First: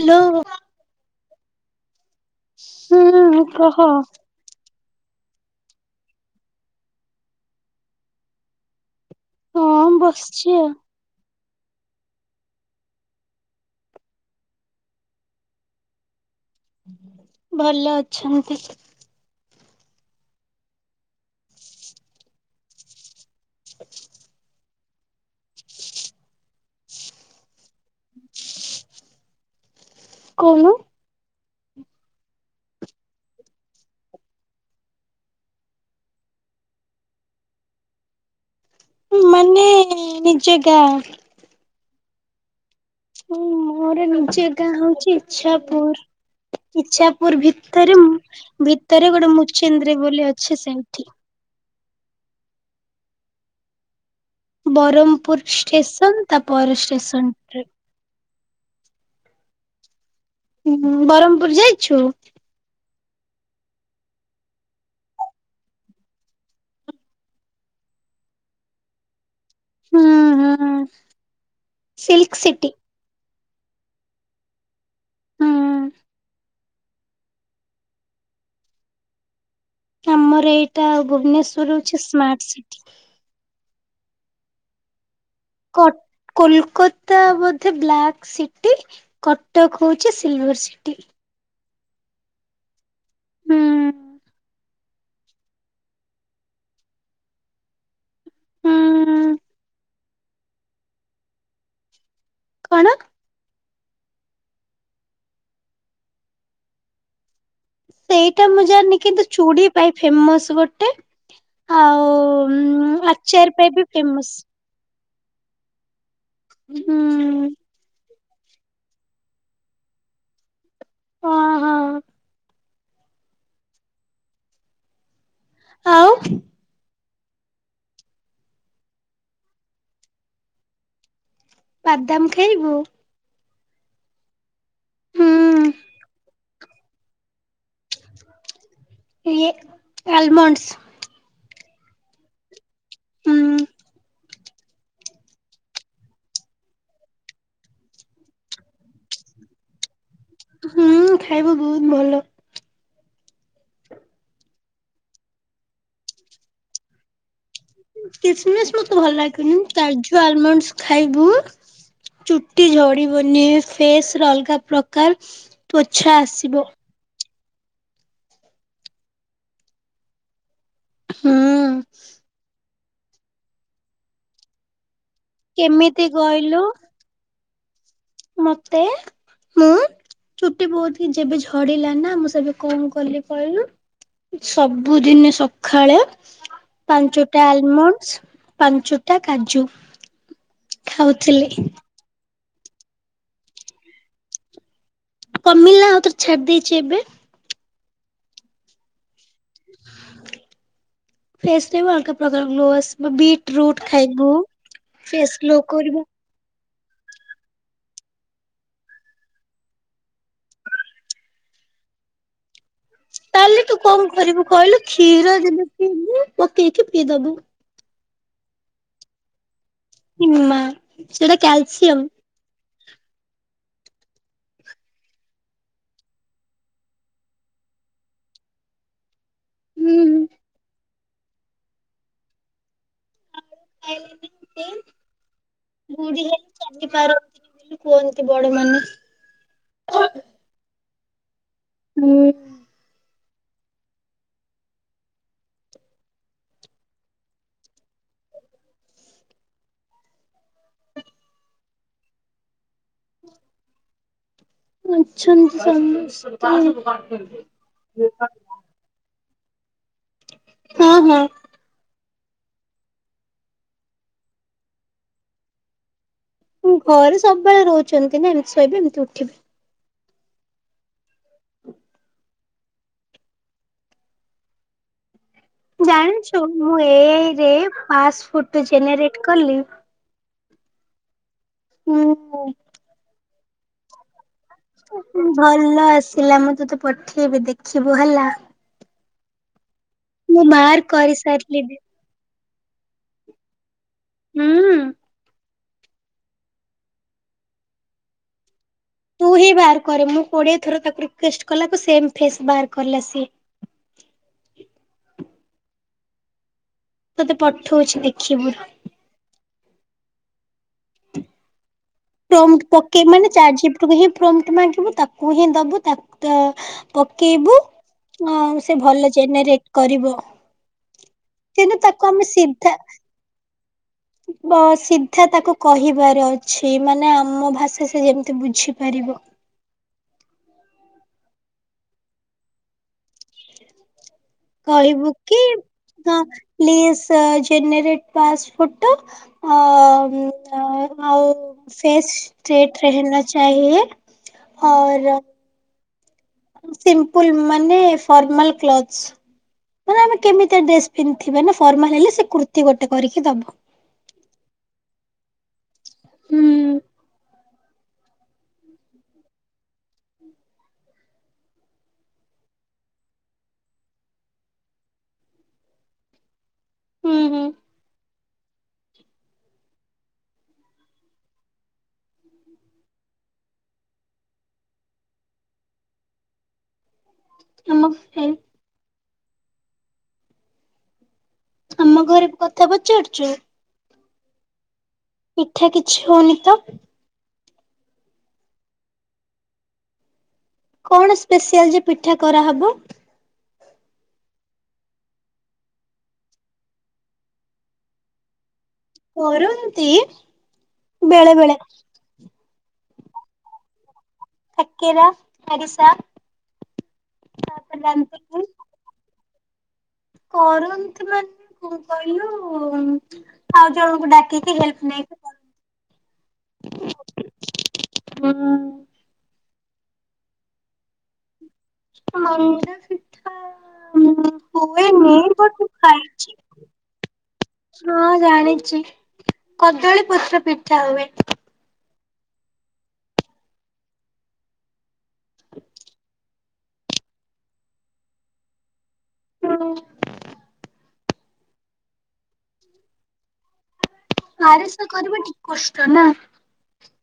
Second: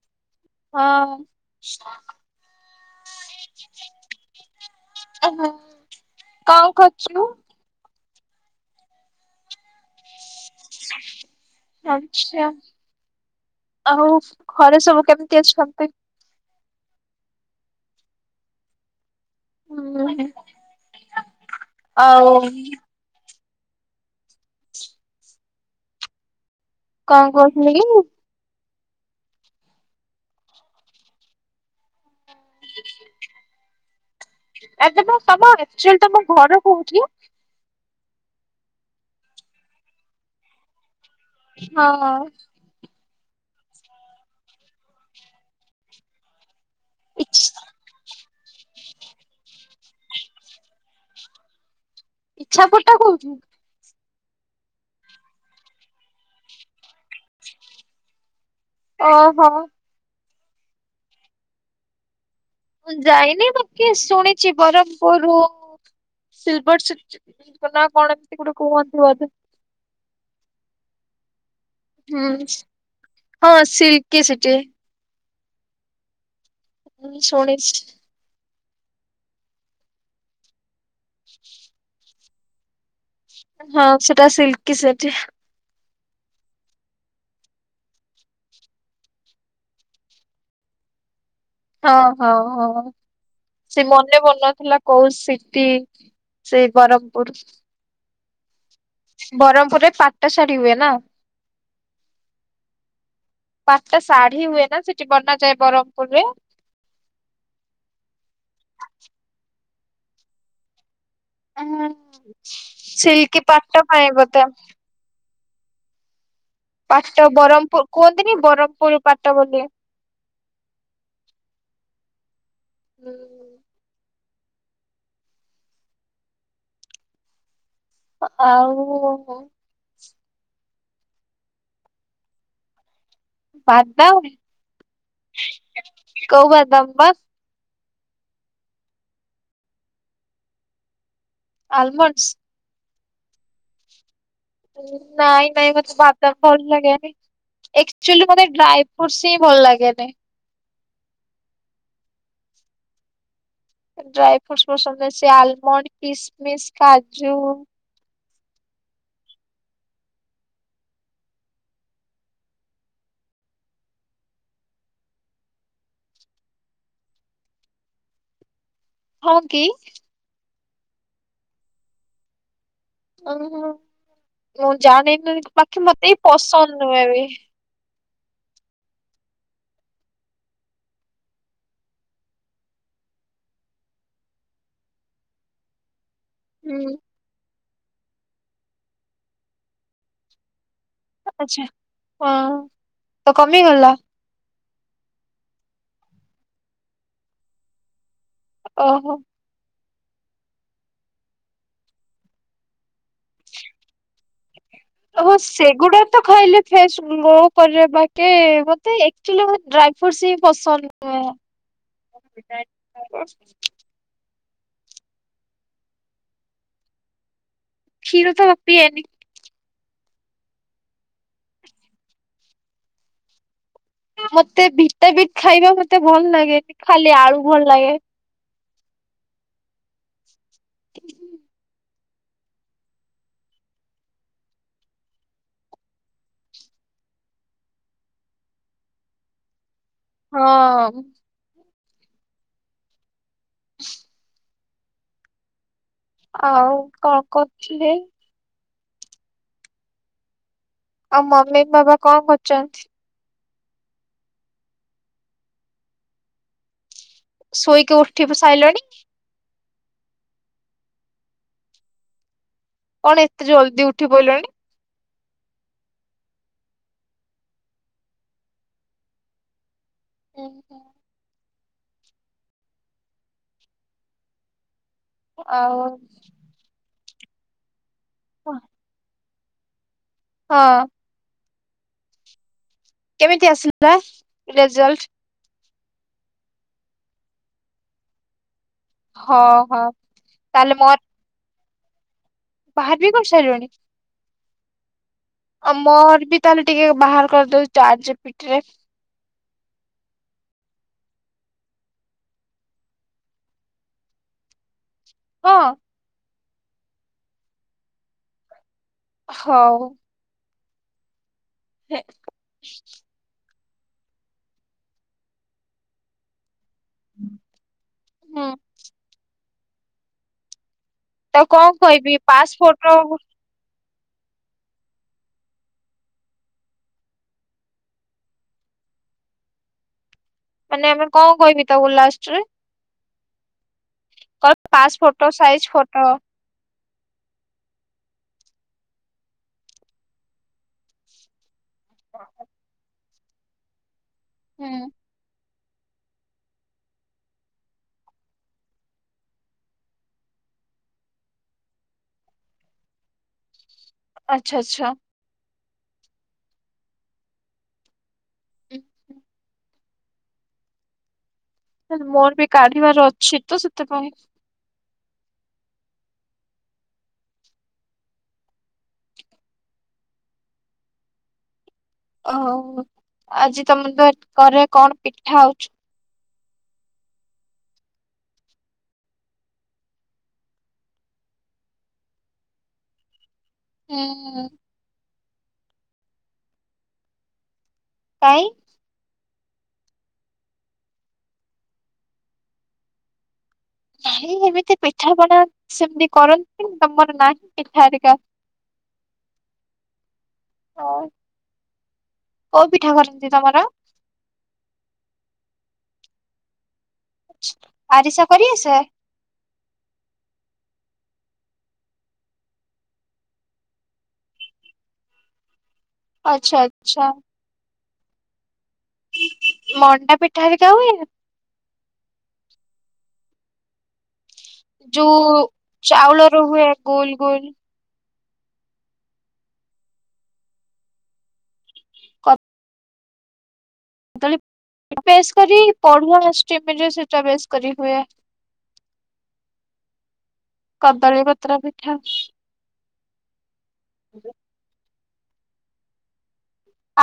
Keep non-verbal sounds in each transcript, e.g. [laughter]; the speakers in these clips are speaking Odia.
ହାଲୋ। ହଁ। ହୁଁ କହ କଣ କର [unintelligible] ହଁ ବସିଚି ଆଉ। [unintelligible] ଆଛା ଆଉ ଘରେ ସବୁ କେମିତି ଅଛନ୍ତି? ଭଲ ଅଛନ୍ତି। ହୁଁ ଆଉ। [inaudible] କଣ କରୁଥିଲେ କି? କଣ? [unintelligible] ମୁଁ ତମ ଆକ୍ଚୁଆଲ୍ ତମ ଘର କୋଉଠି? ମାନେ ନିଜ ଗାଁ। ହଁ। ହୁଁ ମୋର ନିଜ ଗାଁ ହୋଉଛି ଇଚ୍ଛାପୁର। ଇଛ ଇଚ୍ଛାପୁର ଭିତରେ ଉଁ ଭିତରେ ଗୋଟେ ମୁଚେନ୍ଦ୍ରି ବୋଲି ଅଛି ସେଇଠି। ଇଚ୍ଛାପୁର ଟା କୋଉଠି? ବରମ୍ ପୁର ଷ୍ଟେସନ୍ ତାପର ଷ୍ଟେସନ୍ ରେ। ଅହ। ହୁଁ ବରମ୍ ପୁର୍ ଯାଇଛୁ? ମୁଁ ଯାଇନି ବାକି ଶୁଣିଛି ବରମ୍ ପୁରୁ ସିଲଭର ସିଟି ନା କଣ ଏମିତି ଗୋଟେ କୁହନ୍ତି ବୋଧେ। ହୁଁ ହୁଁ। ସିଲ୍କ ହୁଁ ସିଟି। ହଁ ସିଲ୍ କି ସିଟି। ହୁଁ। ମୁଁ ଶୁଣିଛି। ଆମର ଏଇଟା ଭୁବନେଶ୍ୱର ହୋଉଛି ସ୍ମାର୍ଟ ସିଟି। ଉଁ ହଁ ସେଟା ସିଲ୍ କି ସେଠି। କଟ୍ କୋଲ୍ କତା ବୋଧେ ବ୍ଲାକ୍ ସିଟି? କଟକ୍ ହୋଉଛି ସିଲଭର୍ ସିଟି। ହଁ ହଁ ହଁ। ହୁଁ ସେ ମନେ ପଡ଼ୁନଥିଲା କୋଉ ସିଟି ସେ ବ୍ରହ୍ମପୁରୁ। ହୁଁ ବରମ୍ ପୁର୍ ରେ ପାଟ ଶାଢ଼ୀ ହୁଏ ନା? କଣ? ପାଟ ଶାଢୀ ହୁଏ ନା ସେଠି ବନାଯାଏ ବରମ୍ ପୁର୍‌ ରେ। ସେଇଟା ମୁଁ ଜାଣିନି କିନ୍ତୁ ଚୁଡ଼ି ପାଇଁ ଫେମସ୍ ଗୋଟେ। ଉଁ ଆଉ ସିଲ୍କି ଆଚାର ପାଟ ବି ପାଇଁ ଫେମସ ବୋଧେ। ହୁଁ ପାଟ ବରମ୍ ପୁ କୁଅନ୍ତିନି ବରମ୍ ପୁରୁ ପାଟ ବୋଲି। ଅ ହଁ। ଆଉ? ଆଉ ବାଦାମ୍ ଖାଇବୁ? ବାଦାମ? ହୁଁ କୋଉ ବାଦାମ୍ ବାସ୍ ଇଏ ଆଲମଣ୍ଡସ୍। ଆଲମଣ୍ଡସ୍? ହୁଁ ଉଁ ନାଇଁ ନାଇଁ ମତେ ସେ ବାଦାମ୍ ଭଲ ଲାଗେନି। ଏକ୍ଚୁଲି ମୋତେ ଡ୍ରାଏ ଫ୍ରୁଟ୍ ସ୍ ହିଁ ଭଲ ଲାଗେନି। ହୁଁ ଖାଇବା ବୋହୁତ୍ ଭଲ। ଡ୍ରାଏ ଫ୍ରୁଟ୍ ସ୍ ପସନ୍ଦ ଏ ସେ ଆଲମଣ୍ଡ କିସ୍ ମିସ୍ କାଜୁ। କିସ୍ ମିସ୍ ମତେ ଭଲ ଲାଗେନି କାଜୁ ଆଲମଣ୍ଡ ଖାଇବୁ ଚୁଟି ଝଡି଼ବନି ଫେସ୍ ରେ ଅଲଗା ପ୍ରକାର ତ୍ଵଛା ଆସିବ। ହଁ କି? ହୁଁ। ଓହୋଁ ମୁଁ ଜାଣିନି ପିଖି କେମିତି ମତେ କହିଲୁ ପସନ୍ଦ ନୁହେଁ ବି। ମତେ? ମୁଁ ଚୁଟି ବୋହୁତ୍ ହି ଯେବେ ଝଡି଼ଲା ନା ମୁଁ ସେବେ କଣ କଲି କହିଲୁ? ସବୁଦିନେ ସକାଳେ ହୁଁ ପାଞ୍ଚଟା ଆଲମଣ୍ଡସ୍, ପାଞ୍ଚଟା କାଜୁ। ଖାଉଥିଲି ଆଛା ହଁ ତ କମିଗଲା? କମିଲା ଆଉ ତୋର ଛାଡି ଦେଇଛି ଏବେ। ଓହୋ, ଫେସ୍ ରେ ବି ଅଲଗା ପ୍ରକର ଗ୍ଲୋ ଆସିବ। ବିଟ୍ ରୁଟ ଖାଇବୁ। ଓହୋ ଫେସ୍ ଗ୍ଲୋ ସେଗୁଡା କରିବ ତ ଖାଇଲେ ଫେସ୍ ଗ୍ଲୋ କରିବ ବାକି ମତେ ଏକ୍ଚୁଲି ମତେ ଡ୍ରାଇ ଫ୍ରୁଟସ ହିଁ ପସନ୍ଦ ନୁହେଁ, ତାହେଲେ ତୁ କଣ କରିବୁ କହିଲୁ କ୍ଷୀର ଯେଦି ପିଇବୁ ପକେଇକି ପିଇଦବୁ। କ୍ଷୀର ତ ମୁଁ ପିଏନି। ଇମା ସେଟା କ୍ୟାଲସିୟମ। ମତେ ଭିଟା ଭିଟ୍ ଖାଇବା ମତେ ଭଲ ଲାଗେ। ଖାଲି ଆଳୁ ଭଲ ଲାଗେ। ହୁଁ, ହ ହୁଁ [inaudible] [inaudible] ବୁଢି ହେଇ ଚାଲି ପାରନ୍ତିନି ବୋଲି କୁହନ୍ତି ବଡ ମାନେ [unintelligible] ହଁ-ଅ-ଅ-ଅ, ହୁଁ, ଆଉ କଣ କରୁଥିଲେ? ଆଉ ମମି ବାବା କଣ କରୁଛନ୍ତି? ହ ଅଛନ୍ତି ସମସ୍ତେ [unintelligible] ଶୋଇକି ଉଠି ବି ସାଇଲଣି? ହଁ ହଁ, କଣ ଏତେ ଜଲଦି ଉଠି ପଡିଲଣି? [unintelligible] ସବୁବେଳେ ରହୁଛନ୍ତି ନା ଏମିତି ଶୋଇବେ ଏମିତି ଉଠିବେ [unintelligible] ଆଉ ଜାଣିଛୁ ମୁଁ ଏ ଆଇ ରେ ପାସ୍ ଫୋଟୋ ଜେନେରେଟ କଲି, ହଁ, ହୁଁ, କେମିତି ଆସିଲା ରେଜଲ୍ଟ? ଭଲ ଆସିଲା ମୁଁ ତୋତେ ପଠେଇବି ଦେଖିବୁ ହେଲା। ହଁ ହଁ, ମୁଁ ତାହେଲେ ମାର୍କ ମୋର କରିସାରିଲିଣି। ବାହାର ବି କରି ସାରିଲୁଣି? ହୁଁ, ଆଉ ମୋର ବି ତାହେଲେ ଟିକେ ବାହାର କରିଦଉଛି ଚାଟ ଜି ପି ଟି ରେ। ତୁ ହିଁ ବାହାର କରିବୁ ମୁଁ କୋଡିଏ ଥର ତାକୁ ରିକ୍ୟୁଷ୍ଟ୍ କଲାକୁ ସେମ୍ ଫେସ୍ ବାହାର କଲା ସିଏ। ହଁ, ତତେ ପଠଉଛି ଦେଖିବୁ। ହଉ, ତମ୍ ପକେ ମାନେ ଚା ଜି ପି ତୁ ହିଁ ପ୍ରୋମ୍ଟ୍ ମାଗିବ ତାକୁ ହିଁ ଦବୁ ତାକ ପକେଇବୁ ହୁଁ ଆଉ ସେ ଭଲ ଜେନେରେଟ୍ କରିବ। ତାକୁ କଣ କିନ୍ତୁ ତାକୁ କହିବି ଆମେ ପାସ୍ ସିଧା ଫୋଟୋ ବ ସିଧା ତାକୁ କହିବାର ଅଛି ମାନେ ଆମ ଭାଷା ସେ ଯେମତି ବୁଝିପାରିବ। ମାନେ ଆମେ କଅଁ କହିବି ତାକୁ ଲାଷ୍ଟ୍ ରେ। କହିବି ପାସ୍ କହିବୁ ଫୋଟୋ କି ସାଇଜ ଫୋଟୋ। କାଁ ପ୍ଳିଜ୍ ସ-ଅ-ଅ ଜେନେରେଟ୍ ପାସ୍ ଫୋଟୋ। ହଁ କି ଆଉ ହୁଁ [unintelligible] ସିମ୍ପୁଲ ମାନେ ଫର୍ମାଲ କ୍ଲଥଶ୍। ଧର ଆମେ କେମିତିଆ ଡ୍ରେସ ପିନ୍ଧିବା ନା ଫର୍ମାଲ ହେଲେ ସେ କୁର୍ତୀ ଗୋଟେ କରିକି ଦବ ଆଚ୍ଛା ଆଚ୍ଛା। ହୁଁ। ଆଚ୍ଛା। ଲେ ମୋର ବି କାଢିବାର ଅଛି ତ ସେଥିପାଇଁ ହୁଁ ହୁଁ। ଓହ ଆଜି ତମ ତ ଘରେ କଣ ପିଠା ହୋଉଛି? ନମସ୍ତେ ଆମ ଘରେ କଥା ପଚାରୁଛୁ? ହୁଁ ଉଁ। ପିଠା କିଛି ହଉନି ତ କାଇଁ କଣ ସ୍ପେଶିଆଲ୍ ଯେ ପିଠା କରାହବ? ନାହିଁ ଏମିତି ପିଠାପଣା ସେମ୍ତି କରନ୍ତିନି ତମର୍ ନାଇଁ ପିଠା ହେରୀକା କରନ୍ତି ବେଳେ ବେଳେ କୋଉ ପିଠା କରନ୍ତି ତମର? କାକେରା ଆରିସା ତାପରେ ଆରିସା ରାନ୍ଧିକି କରିଆସେ? କରନ୍ତି ମାନେ କଣ କହିଲୁ ଉଁ ଆଉ ଜଣଙ୍କୁ ଡାକିକି ହେଲ୍ପ ନେଇକି କ ଆଛା ଆଚ୍ଛା। ହୁଁ। ମଣ୍ଡା ପିଠା ହେରିକା ହୁଏ? ମଣ୍ଡାପିଠା ହୁଁ ଯୋଉ ଚାଉଳରୁ ହୁଏ ଗୋଲ୍ ଗୋଲ୍ ହଁ ଜାଣିଚି କଦଳୀପତ୍ର ପିଠା ହୁଏ। [unintelligible] ବେସ୍ କରି ପରୁଁଆ ଅଷ୍ଟମିରେ ସେଟା ବେଶ୍ କରି ହୁଏ। [unintelligible] କଦଳୀ ପତ୍ର ପିଠା। [inaudible] ଆରିସା କରିବା ଟିକ୍ କଷ୍ଟ ନା?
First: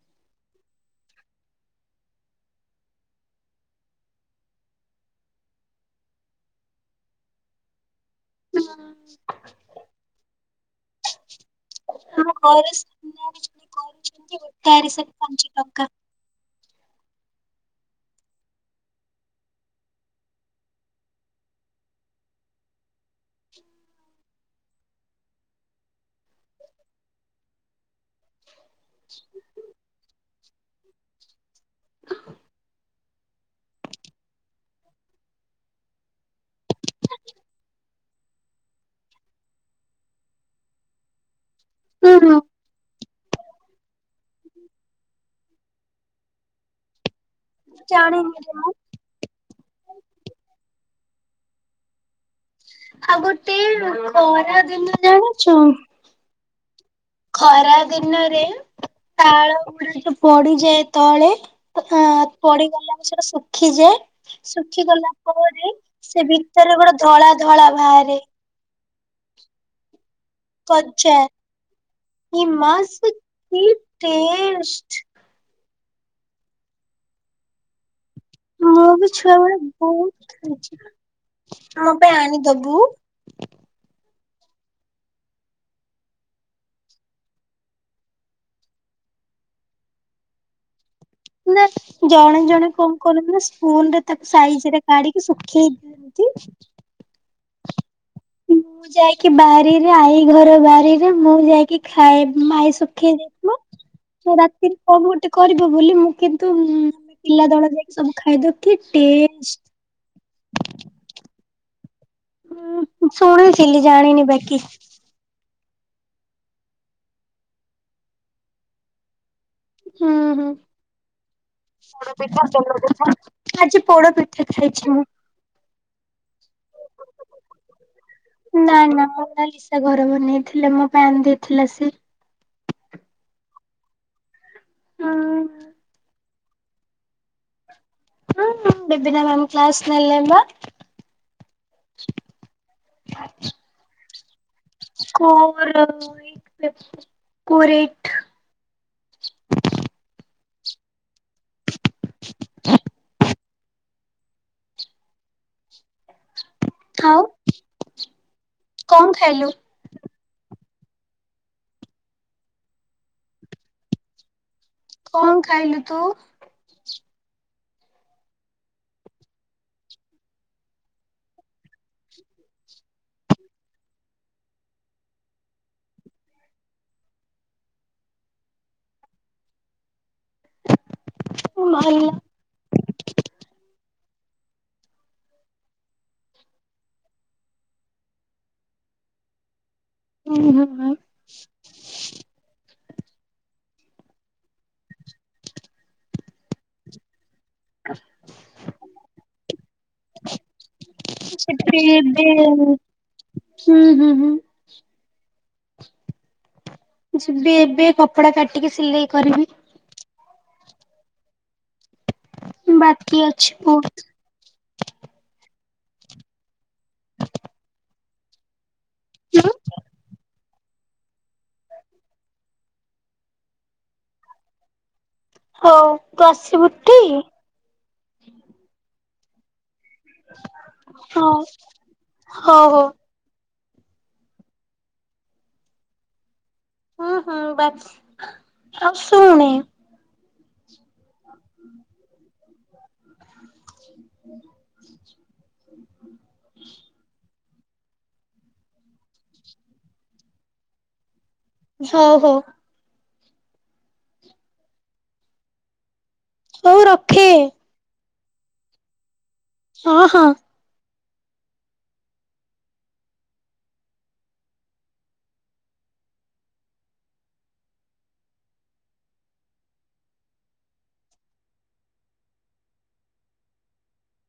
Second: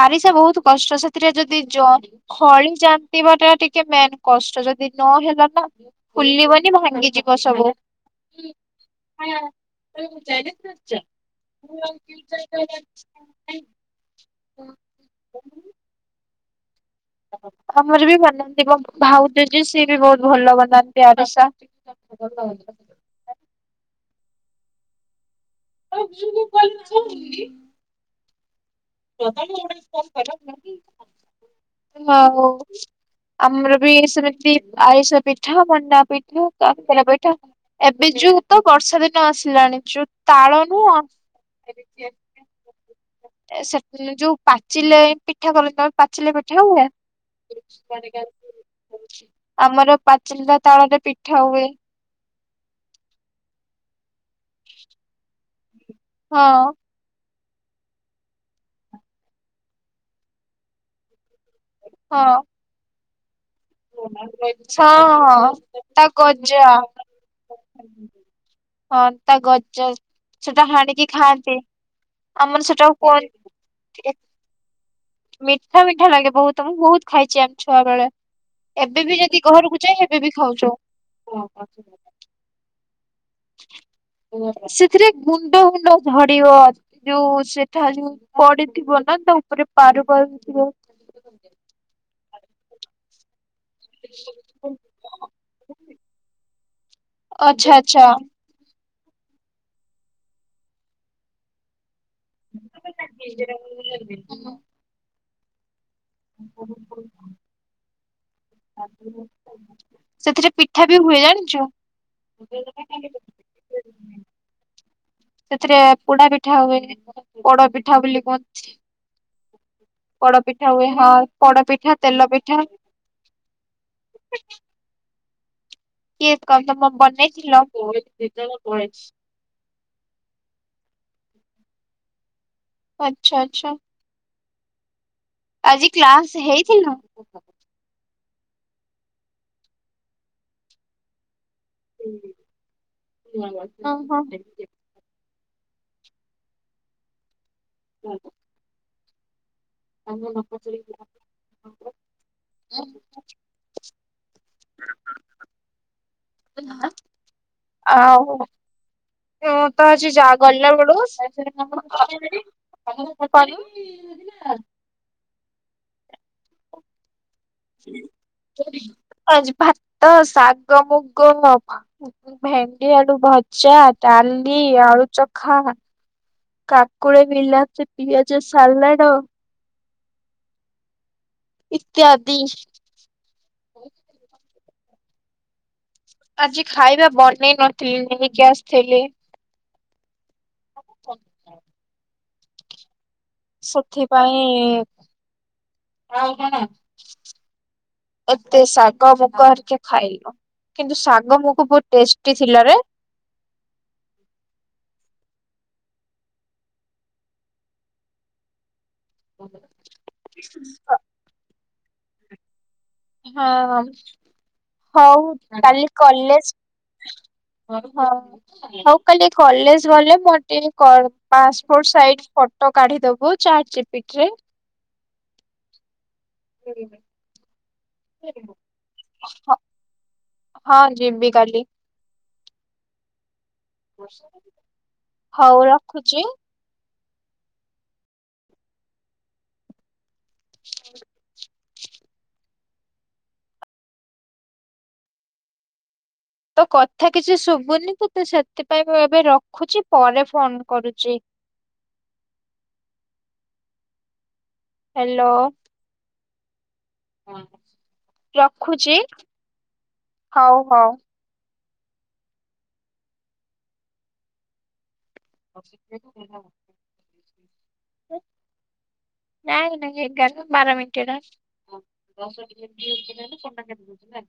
ଆରିସା ବହୁତ୍ କଷ୍ଟ ସେଥିରେ ଯଦି ଜ ଖଳି ଯାନ୍ତି ବାନେ ଟିକେ ମେନ୍ କଷ୍ଟ ଯଦି ନ ହେଲା ନା ଫୁଲ୍ଲୀବନି ଭାଙ୍ଗିଯିବ ସବୁ। ହୁଁ ହଁ ତମେ [unintelligible] କରିଛ? ନୁଆ ଡିଜାଇନବାଲା ଅଛି ନା ଚାରିଶହ ପାଞ୍ଚଟଙ୍କା ଆମର ବି ବନାନ୍ତି ମୋ ଭାଉଜ ଯିଏ ସିଏ ବି ବହୁତ୍ ଭଲ ବନାନ୍ତି ଆରିସା। ସେତେବେଳୁ ନା ଆଇଚ [unintelligible] ହୋଉ। ଆମର ବି ସେମିତି ଆରିସା ପିଠା ମଣ୍ଡା ପିଠା କକେରା ପିଠା ଏବେ ଯୋଉ ତ ବର୍ଷା ଦିନ ଆସିଲାଣି ଯୋଉ ତାଳ ନୁହଁ ହୁଁ ହୁଁ ସେଟ୍ ଯୋଉ ପାଚିଲେ ପିଠା କଲେ ପାଚିଲେ ପିଠା ହୁଏ? ଜାଣିନି ରେ ମୁଁ ଆମର ପାଚିଲା ତାଳରେ ପିଠା ହୁଏ। ଆଉ ଗୋଟେ ଖରା ଦିନ ଜାଣିଛୁ ହଁ। ଖରା ଦିନରେ ତାଳ ଗୁଡ଼ାକ ପଡ଼ିଯାଏ ତଳେ। ଏ ହଁ। ପଡ଼ିଗଲା ଖିଯାଏ ହଁ ଶୁଖିଗଲା ହଁ ପରେ ତା ସେ ଗଜା ଭିତରେ ଗୋଡ଼େ ଧଳା ଧଳା ବାହାରେ। ହଁ ତା ଗଜା ସେଟା ହାଣିକି ଖାଆନ୍ତି। ଏ ଆମର ମା ସେଟାକୁ ସେ କୁହନ୍ତି କି ଟେଷ୍ଟ୍! ମିଠା ମିଠା ଲାଗେ ବହୁତୁ ବହୁତ୍ ଖାଇଛି ଆମେ ଛୁଆ ବେଳେ। ମୁଁ ଏବେ ବି ଯଦି ଛୁଆବେଳେ ଘରକୁ ଯାଏ ଏବେ ବି ଖାଉଚୁ। ମୋ ପାଇଁ ଆଣିଦବୁ। ସେଥିରେ ଗୁଣ୍ଡ ଗୁଣ୍ଡ ଝଡ଼ିବ ଯୋଉ ସେଠାରୁ ପଡ଼ିଥିବ ନା ତା ଉପରେ ପାରୁ ପାରୁଥିବ। ନା ଜଣେ ଜଣେ କଣ କରନ୍ତି ନା ଫୋନ୍ ରେ ତାକୁ ସାଇଜ୍ ରେ କାଡ଼ିକି ଶୁଖେଇ ଆଚ୍ଛା ଆଚ୍ଛା। ଦିଅନ୍ତି। ମୁଁ ଯାଇକି ବାରିରେ ଆଈ ଘର ବାରିରେ ମୁଁ ଯାଇକି ଖାଏବି। ମୋ ଆଈ ଶୁଖେଇ ଯାଇଥିବ ତ ରାତିରେ କଣ ଗୋଟେ କରିବ ବୋଲି ମୁଁ କିନ୍ତୁ ଆମେ ପିଲା ଦଳ ଯାଇକି ସବୁ ଖାଇଦଉ କି ଟେଷ୍ଟ! ସେଥିରେ ପିଠା ବି ହୁଏ ଜାଣିଚୁ? ହୁଁ ଶୁଣିୁଥିଲି ଜାଣିନି ବାକି। ସେଥିରେ ପୋଡା ପିଠା ହୁଏ ବଡ ପିଠା ବୋଲି କୁହନ୍ତି। ହୁଁ ପୋଡ ପିଠା ହୁଏ ପୋଡ ପିଠା ତେଲ ହଁ ପିଠା। ପୋଡ ଆଜି ପୋଡ ପି ଦେ ଖାଇଛି ନା? କେ କ ବନେଇଥିଲ? ନା ନା ମୋନାଲିସା ଘର ବନେଇଥିଲେ ମୋ ପାଇଁ ଆଣି ଦେଇଥିଲା ସେ। ଆଚ୍ଛା ଆଚ୍ଛା। ହଁ। ଆଜି କ୍ଲାସ ହେଇଥିଲୁ? ହୁଁ ବିନ ମ୍ୟାମ କ୍ଲାସ୍ ନେଲେ ପା। ହଁ ହଁ। କୋର କୋରେ [inaudible] [inaudible] ଆଉ କଣ ଖାଇଲୁ? ମୁଁ ତ ଆଜି ଯା ଗଲା ବେଳକୁ [inaudible] ହଁ। କଣ ଖାଇଲୁ ତୁ? ଆଜି ଭାତ ତ ସାଗ ମୁଗ [unintelligible] ଭେଣ୍ଡି ଆଳୁ ଭଜା ଡାଲି ଆଳୁ ଚଖା। କାକୁଡି ବିଲାତି ପିଆଜ ସାଲାଟ। [inaudible] ଇତ୍ୟାଦି। ଆଜି ଖାଇବା ବନେଇ ନଥିଲି ନେଇକି ଆସିଥିଲି। ହୁଁ ହୁଁ ହୁଁ। [inaudible] ସେଥିପାଇଁ [inaudible] ଏତେ ଶାଗ ମୁଗ ହେରିକା ଖାଇଲୁ କିନ୍ତୁ ଶାଗ ମୁଗ ସେଥିରେ ବହୁତ ଟେଷ୍ଟି ଏବେ ଥିଲା ରେ। ହୁଁ, ହୁଁ, ହୁଁ। ଏବେ କପଡା କାଟିକି ସିଲେଇ କରିବି [unintelligible] ବାତ [unintelligible] ହଁ। ହଉ କାଲି କଲେଜ ହଉ ହଉ। କାଲି କଲେଜ ଗଲେ ପ ଟି ଙ୍କର ପାସପୋର୍ଟ ସାଇଜ ଫଟୋ କାଢିଦବୁ ଚାଟ ଜପିଟି ରେ। ହଉ ତୁ ଆସିବୁ ଟି। ହ ହଁ ଯିବି କାଲି। ହଉ ହଉ। ହଉ ରଖୁଚି। ହୁଁ ହୁଁ ବାସ୍ ଆଉ ଶୁଣେ। ହ ହୁଁ ହ ହ ତୋ କଥା କିଛି ଶୁଭୁନି ତ ତୁ ସେଥିପାଇଁ ମୁଁ ଏବେ ରଖୁଛି ପରେ ଫୋନ କରୁଚି। ହଉ ହଉ। ହାଲୋ। ହଉ ରଖେ। ରଖୁଚି। ହଁ, ହଁ। ହଉ, ହଉ। [unintelligible] ନାଇ ନାଇ ଏଗାର ବାର ମିନିଟ ହେଲାଇଁ। ହଁ ଦଶ ଟି ଯେମିତି ହେଇଚି କି ନାଇଁ ଫୋନ ଟା କାଟି ଦଉଛି ନା।